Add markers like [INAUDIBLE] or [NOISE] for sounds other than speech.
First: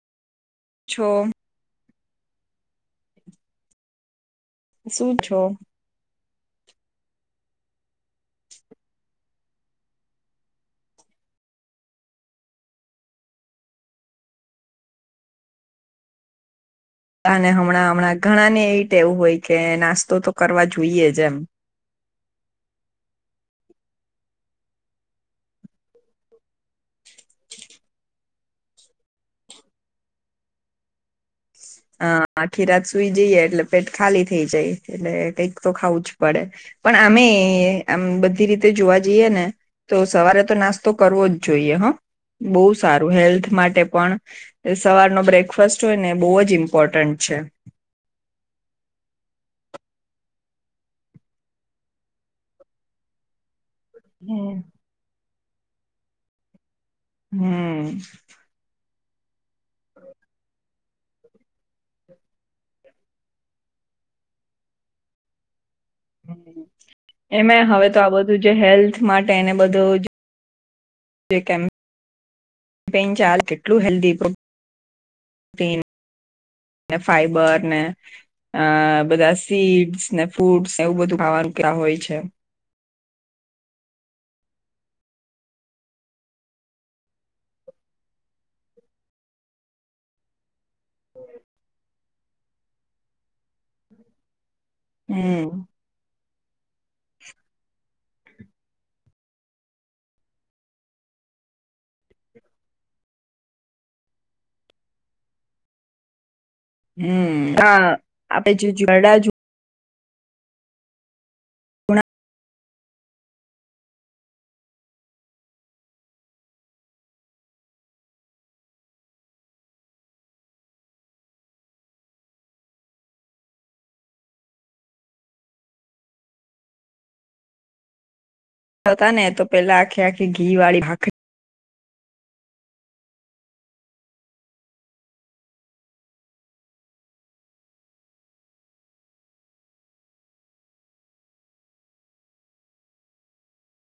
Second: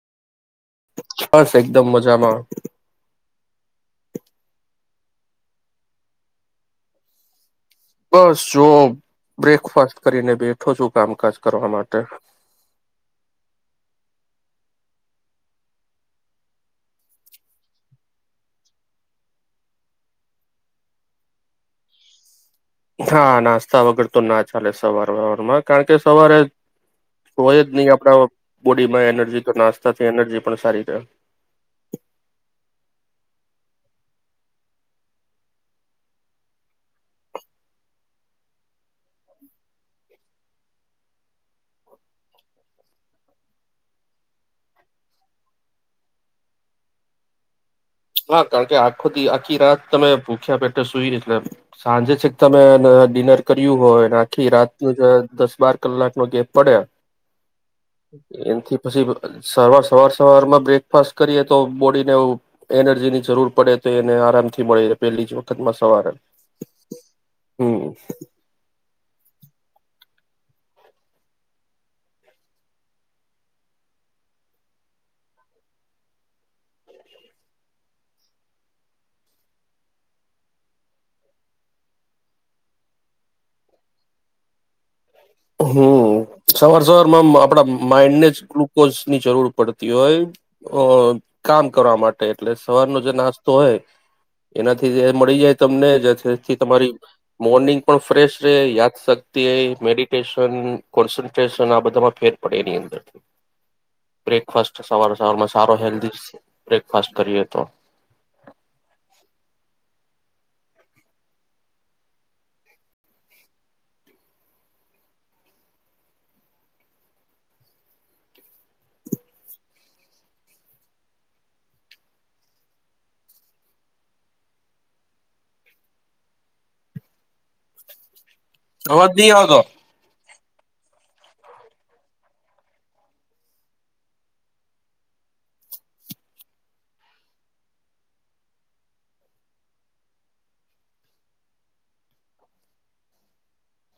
છો બસ એકદમ મજ જામાં. શું છો બસ જો બ્રેકફાસ્ટ કરીને બેઠો છું, કામકાજ કરવા માટે. હમણાં હમણાં ઘણા ને એ ટેવું હોય કે નાસ્તો તો કરવા જોઈએ જ એમ. હા નાસ્તા વગર તો ના ચાલે સવારરમાં કારણ કે સવારે, હોય જ નહી આપણા બોડીમાં એનર્જી નાસ્તાથી એનર્જી પણ સારી છે. અ આખી રાત સુઈ જઈએ એટલે પેટ ખાલી થઇ જાય, એટલે કંઈક તો ખાવું જ પડે, પણ આમે આમ બધી રીતે જોવા જઈએ ને, તો સવારે તો નાસ્તો કરવો જ જોઈએ, હ બહુ સારું હેલ્થ માટે પણ સવારનો બ્રેકફાસ્ટ હોય ને બહુ જ ઇમ્પ ઇમ્પોર્ટન્ટ છે. હા કારણ કે આખો આખી રાત તમે ભૂખ્યા પેટે સુઈ એટલે સાંજે છેક તમે ડિનર કર્યું હોય આખી રાત ન દ બાર કલાક નો ગેપ પડે. હમ. એમથી પછી સવાર સવાર સવારમાં બ્રેકફાસ્ટ કરીએ તો બોડીને એ એનર્જી ની જરૂર પડે તો એને આરામ થી મળે છે પેલી જ વખત માં એમે હવે તો આ બધું જે હેલ્થ માટે એને બધું જે કેમ પેન ચાલ કેટલું હેલ્ધી ફાઈબર ને અ બધા સીડ્સ ને, ફૂટ્સને એવું બધું ખાવાનું હોય છે. હમ્મ, સવાર સવારમાં મ આપડા માઈન્ડ ને જ ગ્લુકોઝની જરૂર પડતી હોય, અ કામ કરવા માટે એટલે સવારનો જે નાસ્તો હોય એનાથી જે મળી હમ જાય તમને જે થે થી તમારી મોર્નિંગ પણ ફ્રેશ રે, યાદશક્તિ મેડિ ટેશન, કોન્સનટ્રેશન આ બધામાં ફેર પડે એની અંદર, બ્રેકફાસ્ટ સવાર સવારમાં સારો હેલ્ધી બ્રેકફાસ્ટ કરીએ હમ્મ, તો હા આપે જુ જોરડાજુ [UNINTELLIGIBLE] અવાજ આવતા ને નહીં તો આવતો પેલા આખે આખ ઘી વાળી ભાખરી